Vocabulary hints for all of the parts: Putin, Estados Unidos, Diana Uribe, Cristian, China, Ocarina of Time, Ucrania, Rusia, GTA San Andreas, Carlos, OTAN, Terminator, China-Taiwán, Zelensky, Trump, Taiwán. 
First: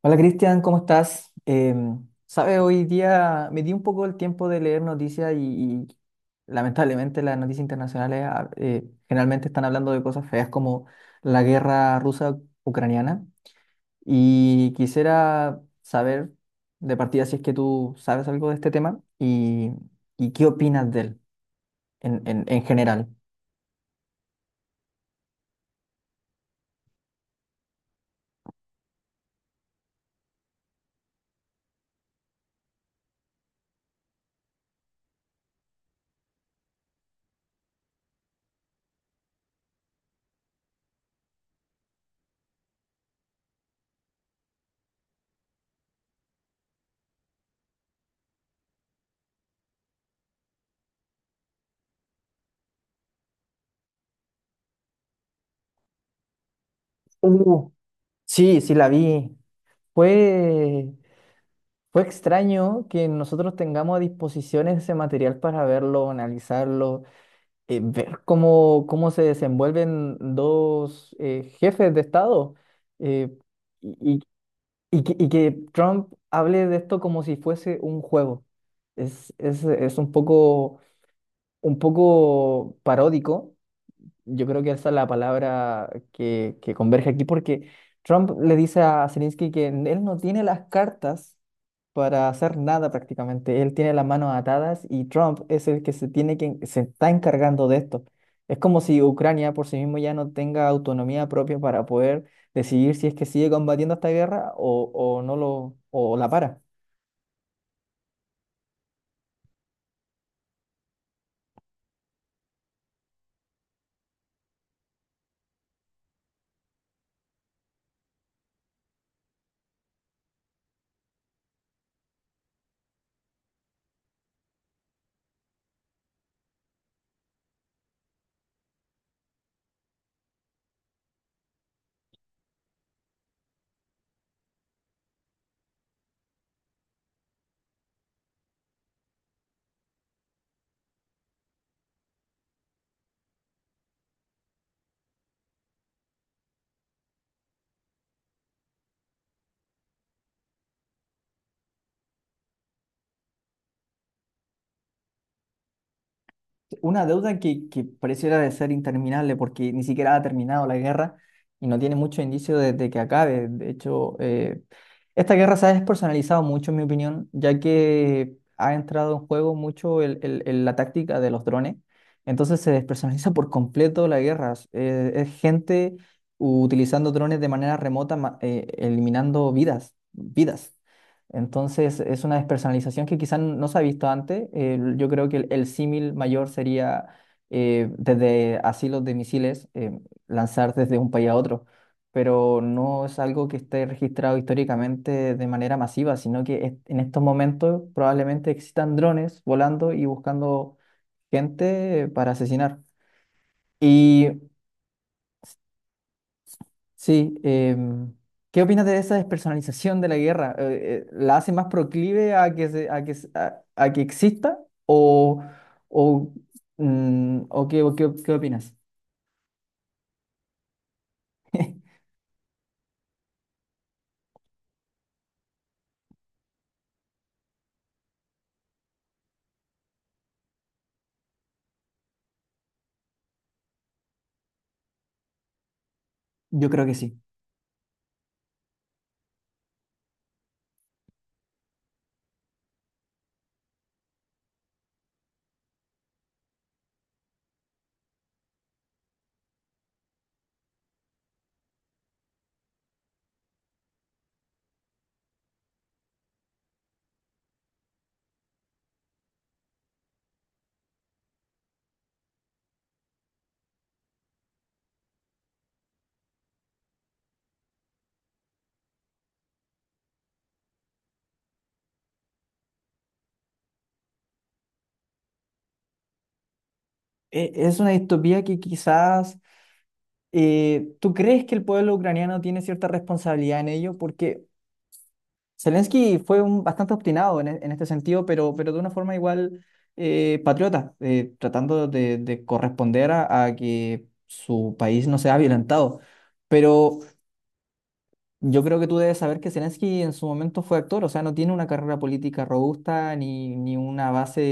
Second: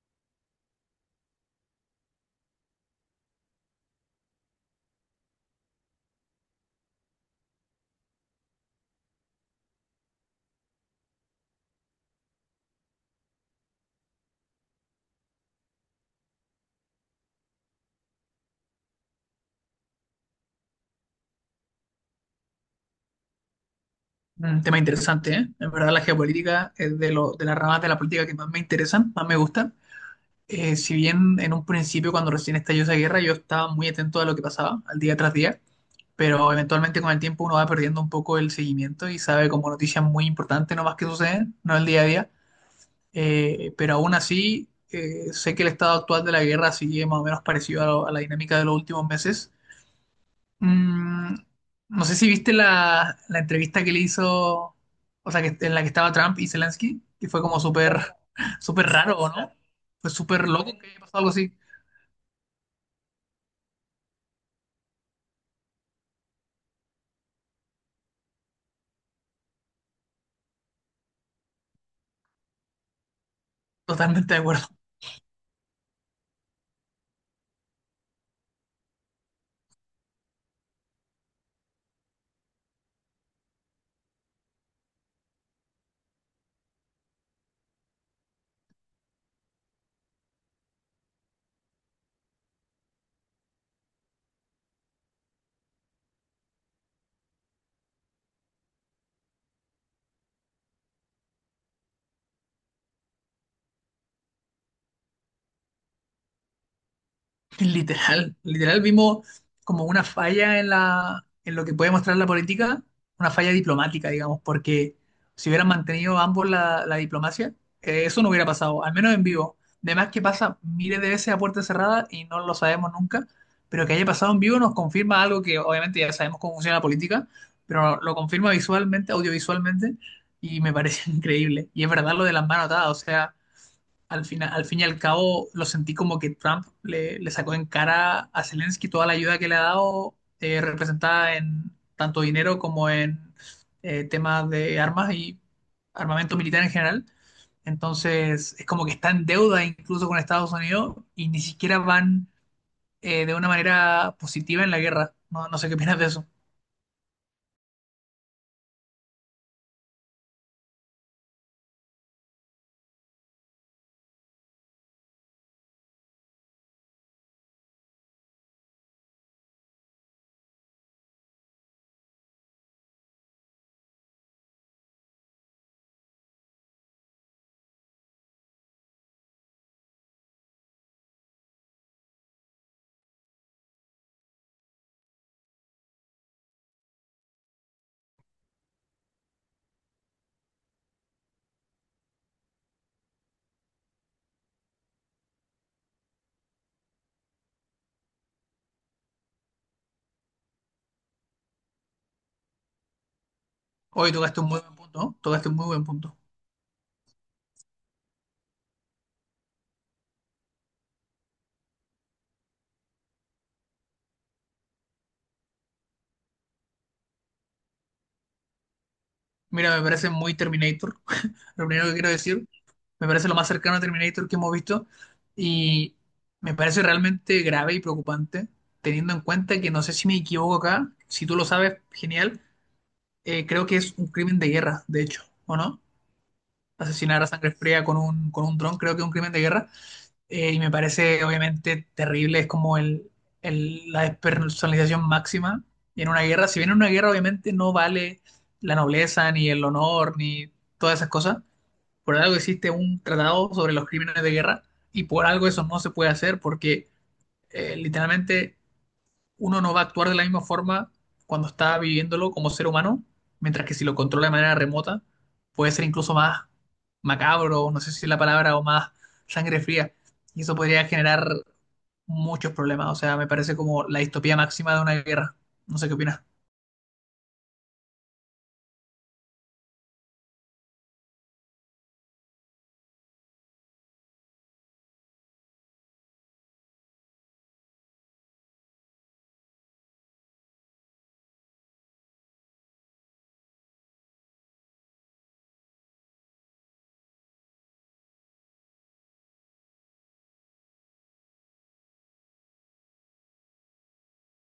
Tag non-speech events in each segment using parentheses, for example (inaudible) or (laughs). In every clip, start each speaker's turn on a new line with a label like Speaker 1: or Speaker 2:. Speaker 1: Hola Cristian, ¿cómo estás? Sabe, hoy día me di un poco el tiempo de leer noticias y lamentablemente las noticias internacionales generalmente están hablando de cosas feas como la guerra rusa-ucraniana y quisiera saber de partida si es que tú sabes algo de este tema y qué opinas de él en general.
Speaker 2: Un tema interesante, ¿eh? En verdad la geopolítica es de las ramas de la política que más me interesan, más me gustan. Si bien en un principio, cuando recién estalló esa guerra, yo estaba muy atento a lo que pasaba, al día tras día, pero eventualmente con el tiempo uno va perdiendo un poco el seguimiento y sabe como noticias muy importantes nomás que suceden, no el día a día. Pero aún así, sé que el estado actual de la guerra sigue más o menos parecido a, a la dinámica de los últimos meses. Mm, no sé si viste la entrevista que le hizo, o sea, que, en la que estaba Trump y Zelensky, que fue como
Speaker 1: Uh,
Speaker 2: súper,
Speaker 1: sí,
Speaker 2: (laughs)
Speaker 1: sí
Speaker 2: súper
Speaker 1: la
Speaker 2: raro,
Speaker 1: vi.
Speaker 2: ¿no? Fue súper loco que
Speaker 1: Fue
Speaker 2: haya pasado algo así.
Speaker 1: Fue extraño que nosotros tengamos a disposición ese material para verlo, analizarlo, ver cómo se desenvuelven dos jefes de Estado eh, y,
Speaker 2: Totalmente de acuerdo.
Speaker 1: y que Trump hable de esto como si fuese un juego. Es un un poco paródico, yo creo que esa es la palabra que converge aquí, porque Trump le dice a Zelensky que él no tiene las cartas para hacer nada prácticamente. Él tiene las manos atadas y Trump es el que se está encargando de esto. Es como si Ucrania por sí mismo ya no tenga autonomía propia para poder decidir si es que sigue combatiendo esta guerra o no lo, o la para.
Speaker 2: Literal, literal vimos como una falla en la, en lo que puede mostrar la política, una falla diplomática, digamos, porque si hubieran mantenido ambos la diplomacia, eso no hubiera pasado, al menos en vivo. Además que pasa miles de veces a puerta cerrada y no lo sabemos nunca, pero que haya pasado en vivo nos confirma algo que obviamente ya sabemos cómo funciona la política, pero lo confirma visualmente, audiovisualmente, y me parece (laughs) increíble. Y es verdad lo de las manos atadas, o sea al final, al fin y al cabo, lo sentí como que Trump le sacó en cara a Zelensky toda la ayuda que le ha dado, representada en tanto dinero como en temas de armas y armamento militar en general. Entonces, es como que está en deuda incluso con Estados Unidos y ni siquiera van de una manera positiva en la guerra. No, no sé qué opinas de eso.
Speaker 1: Una deuda que pareciera de ser interminable porque ni siquiera ha terminado la guerra y no tiene mucho indicio de que acabe. De hecho, esta guerra se ha despersonalizado mucho, en mi opinión, ya que ha entrado en juego mucho la táctica de los drones. Entonces se despersonaliza por completo la guerra. Es gente utilizando drones de manera remota, eliminando vidas. Entonces es una despersonalización que quizás no se ha visto antes. Yo creo que el símil mayor sería desde asilos de misiles lanzar desde un país a otro, pero no es algo que esté registrado históricamente de manera masiva, sino que en estos momentos probablemente existan drones volando y buscando gente para asesinar.
Speaker 2: Hoy
Speaker 1: Y
Speaker 2: tocaste un muy buen punto, ¿no? Tocaste un muy buen punto.
Speaker 1: Sí, ¿qué opinas de esa despersonalización de la guerra? ¿La hace más proclive a a que exista? ¿O, o, mm, o qué, ¿Qué opinas?
Speaker 2: Mira, me parece muy Terminator, (laughs) lo primero
Speaker 1: (laughs)
Speaker 2: que quiero decir. Me parece lo más cercano a Terminator que hemos visto y me parece realmente grave y preocupante, teniendo en cuenta que no sé si me equivoco acá, si tú lo sabes, genial, creo que es un crimen de guerra, de hecho, ¿o no?
Speaker 1: Yo creo que sí.
Speaker 2: Asesinar a sangre fría con un dron, creo que es un crimen de guerra y me parece obviamente terrible, es como el, la despersonalización máxima en una guerra. Si bien en una guerra obviamente no vale la nobleza, ni el honor, ni todas esas cosas, por algo existe un tratado sobre los crímenes de guerra y por algo eso no se puede hacer porque literalmente uno no va a actuar de la misma forma cuando está viviéndolo como ser humano, mientras que si lo controla de manera remota puede ser incluso más macabro, no sé si es la palabra, o más sangre fría. Y eso podría generar muchos problemas. O sea, me parece como la distopía máxima de una guerra. No sé qué opinas.
Speaker 1: E- Es una distopía que quizás, tú crees que el pueblo ucraniano tiene cierta responsabilidad en ello, porque Zelensky fue un, bastante obstinado en este sentido, pero de una forma igual patriota, tratando de corresponder a que su país no sea violentado. Pero yo creo que tú debes saber que Zelensky en su momento fue actor, o sea, no tiene una carrera política robusta, ni una base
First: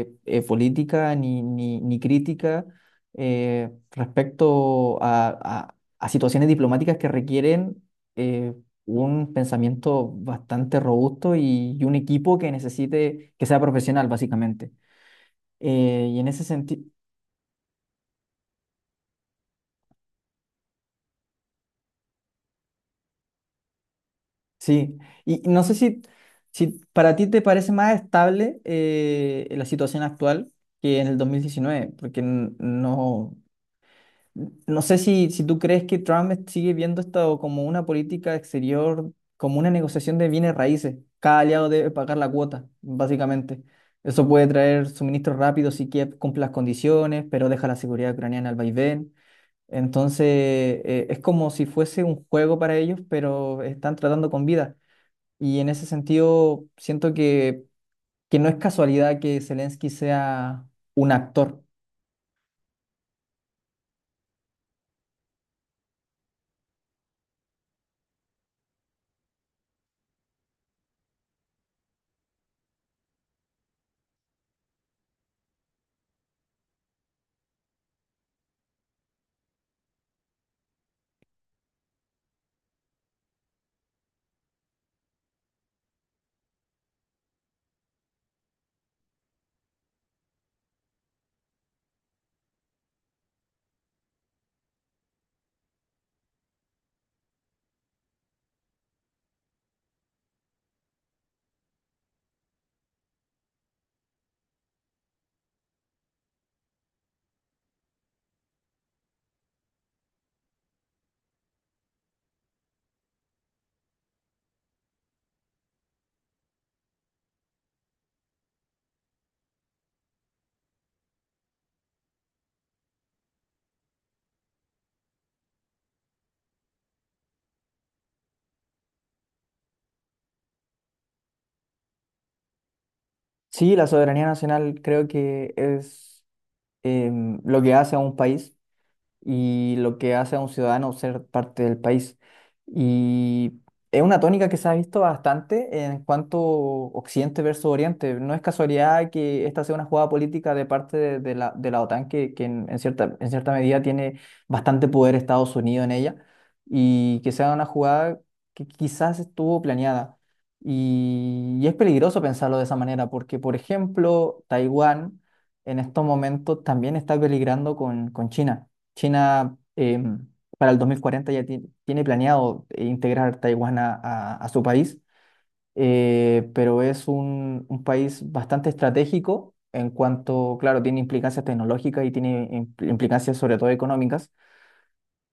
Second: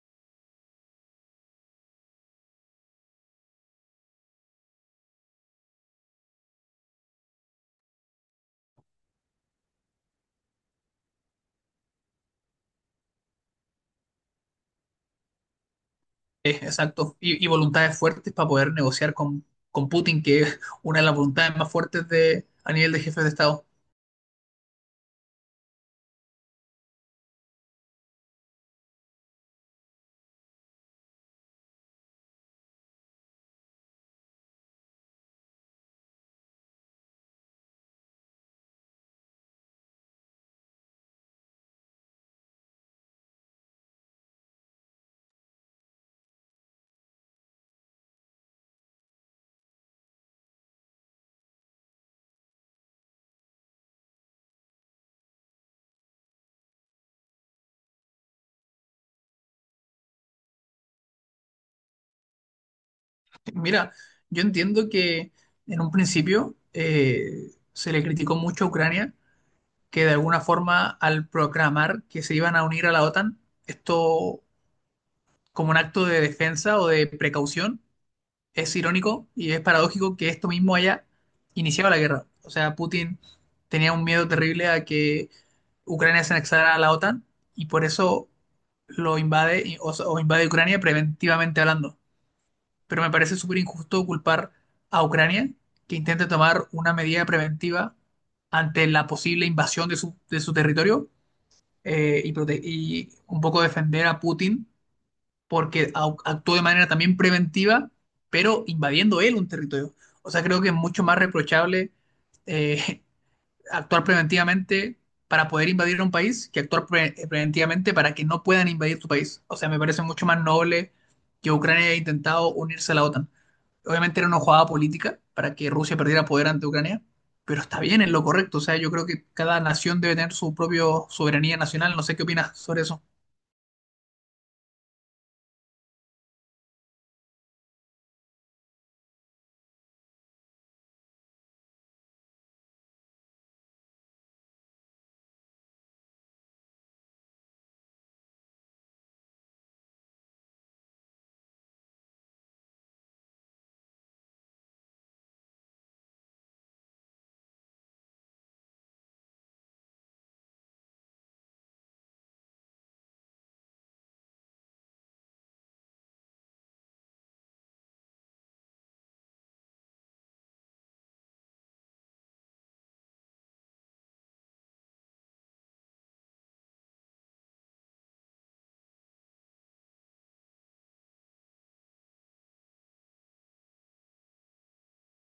Speaker 1: política, ni crítica respecto a- a situaciones diplomáticas que requieren eh, un pensamiento bastante robusto y un equipo que necesite que sea profesional, básicamente. Eh, y en ese sentido,
Speaker 2: Exacto, y voluntades fuertes para poder negociar con Putin, que es una de las voluntades más fuertes de, a nivel de jefes de Estado.
Speaker 1: Sí, y no sé si para ti te parece más estable la situación actual que en el 2019 porque no, no sé si tú crees que Trump sigue viendo esto como una política exterior, como una negociación de bienes raíces. Cada aliado debe pagar la cuota, básicamente. Eso puede traer suministros rápidos si Kiev cumple las condiciones, pero deja la seguridad ucraniana al vaivén. Entonces, es como si fuese un juego para ellos, pero están tratando con vida. Y en ese sentido, siento que no es casualidad que Zelensky sea un actor.
Speaker 2: Mira, yo entiendo que en un principio se le criticó mucho a Ucrania que de alguna forma al proclamar que se iban a unir a la OTAN, esto como un acto de defensa o de precaución, es irónico y es paradójico que esto mismo haya iniciado la guerra. O sea, Putin tenía un miedo terrible a que Ucrania se anexara a la OTAN y por eso lo invade o invade Ucrania preventivamente hablando. Pero me parece súper injusto culpar a Ucrania que intente tomar una medida preventiva ante la posible invasión de su territorio y, y un poco defender a Putin porque actuó de manera también preventiva, pero invadiendo él un territorio. O sea, creo que es mucho más reprochable eh, (laughs) actuar preventivamente para poder invadir un país que actuar preventivamente para que no puedan invadir tu país. O sea, me parece mucho más noble que Ucrania haya intentado unirse a la OTAN. Obviamente era una jugada política para que Rusia perdiera poder ante Ucrania, pero está bien, es lo correcto. O sea, yo creo que cada nación debe tener su propia soberanía nacional. No sé qué opinas sobre eso.
Speaker 1: Sí, la soberanía nacional creo que es lo que hace a un país, y lo que hace a un ciudadano ser parte del país. Y es una tónica que se ha visto bastante en cuanto Occidente versus Oriente. No es casualidad que esta sea una jugada política de de la OTAN, que en cierta medida tiene bastante poder Estados Unidos en ella, y que sea una jugada que quizás estuvo planeada. Y es peligroso pensarlo de esa manera, porque, por ejemplo, Taiwán en estos momentos también está peligrando con China. China para el 2040 ya tiene planeado integrar Taiwán a su país, pero es un país bastante estratégico en cuanto, claro, tiene implicancias tecnológicas y tiene implicancias sobre todo económicas.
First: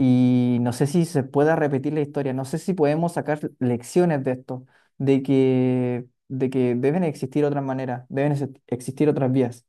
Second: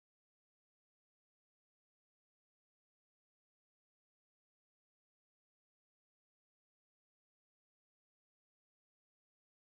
Speaker 1: Y no sé si se pueda repetir la historia, no sé si podemos sacar lecciones de esto, de que deben existir otras maneras, deben existir otras vías.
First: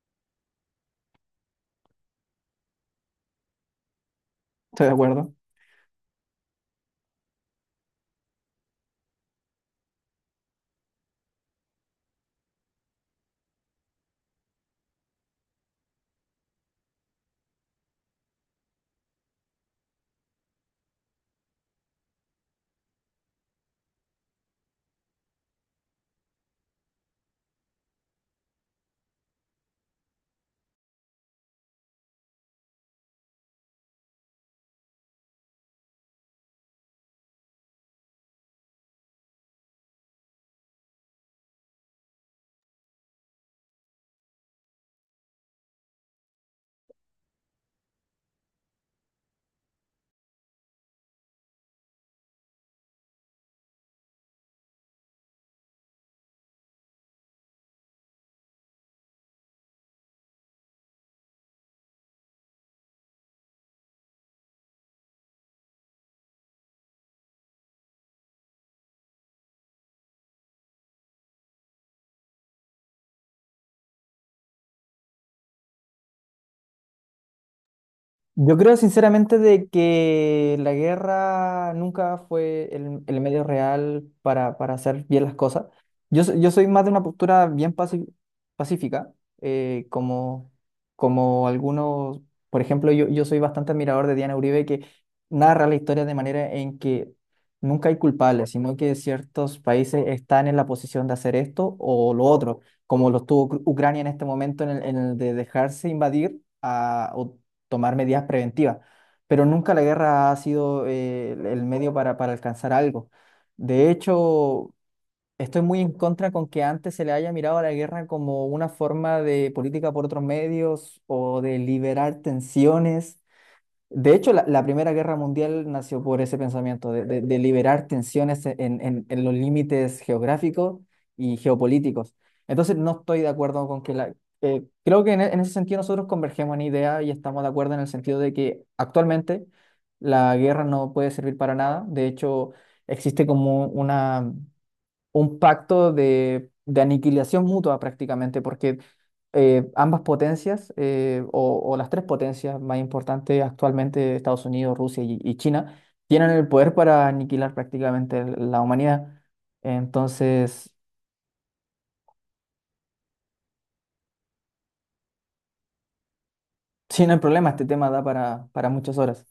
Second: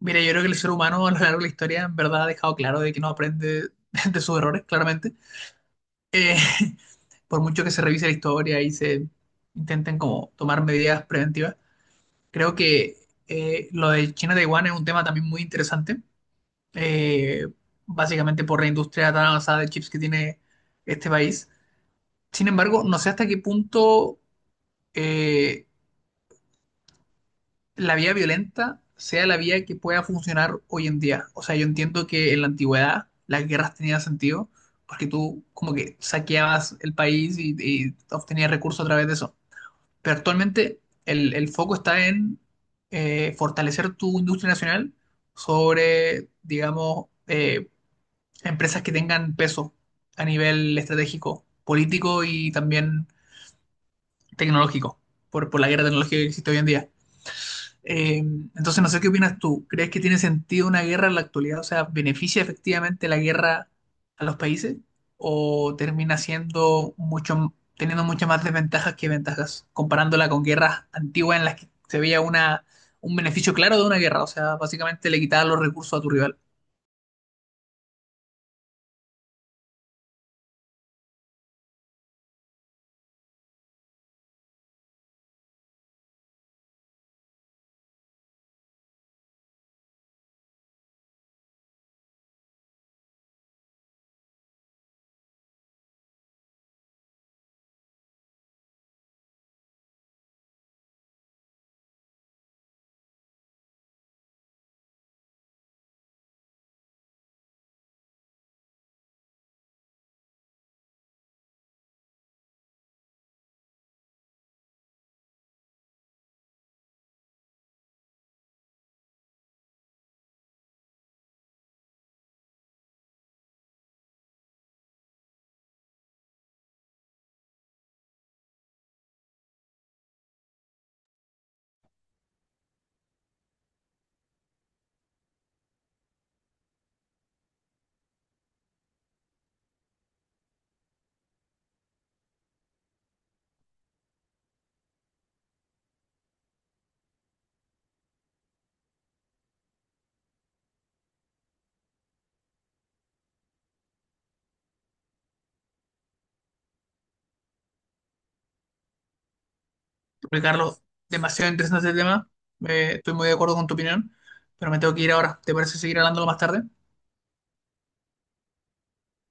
Speaker 2: Mira, yo creo que el ser humano a lo largo de la historia en verdad ha dejado claro de que no aprende (laughs) de sus errores,
Speaker 1: ¿Estoy de
Speaker 2: claramente.
Speaker 1: acuerdo?
Speaker 2: Eh, (laughs) por mucho que se revise la historia y se intenten como tomar medidas preventivas, creo que lo de China-Taiwán es un tema también muy interesante, eh, básicamente por la industria tan avanzada de chips que tiene este país. Sin embargo, no sé hasta qué punto eh, la vía violenta sea la vía que pueda funcionar hoy en día. O sea, yo entiendo que en la antigüedad las guerras tenían sentido porque tú como que saqueabas el país y obtenías recursos a través de eso. Pero actualmente el foco está en fortalecer tu industria nacional sobre, digamos, empresas que tengan peso a nivel estratégico, político y también tecnológico, por la guerra tecnológica que existe hoy en día. Eh, entonces, no sé qué opinas tú. ¿Crees que tiene sentido una guerra en la actualidad? O sea, ¿beneficia efectivamente la guerra a los países? ¿O termina siendo mucho, teniendo muchas más desventajas que ventajas, comparándola con guerras antiguas en las que se veía una, un beneficio claro de una guerra? O sea, básicamente le quitaba los recursos a tu rival.
Speaker 1: Yo creo sinceramente de que la guerra nunca fue el medio real para hacer bien las cosas. Yo, yo soy más de una postura bien pacífica, como, como algunos, por ejemplo, yo soy bastante admirador de Diana Uribe, que narra la historia de manera en que nunca hay culpables, sino que ciertos países están en la posición de hacer esto o lo otro, como lo estuvo Ucrania en este momento en en el de dejarse invadir, tomar medidas preventivas, pero nunca la guerra ha sido el medio para alcanzar algo. De hecho, estoy muy en contra con que antes se le haya mirado a la guerra como una forma de política por otros medios o de liberar tensiones. De hecho, la Primera Guerra Mundial nació por ese pensamiento de liberar tensiones en los límites geográficos y geopolíticos. Entonces, no estoy de acuerdo con que la... creo que en ese sentido nosotros convergemos en idea y estamos de acuerdo en el sentido de que actualmente la guerra no puede servir para nada. De hecho, existe como una un pacto de aniquilación mutua prácticamente, porque ambas potencias, o las tres potencias más importantes actualmente, Estados Unidos, Rusia y China, tienen el poder para aniquilar prácticamente la humanidad.
Speaker 2: Porque,
Speaker 1: Entonces,
Speaker 2: Carlos, demasiado interesante el tema. Estoy muy de acuerdo con tu opinión, pero me tengo que ir ahora. ¿Te parece seguir hablándolo más tarde?
Speaker 1: sí, no hay problema, este tema da para muchas horas.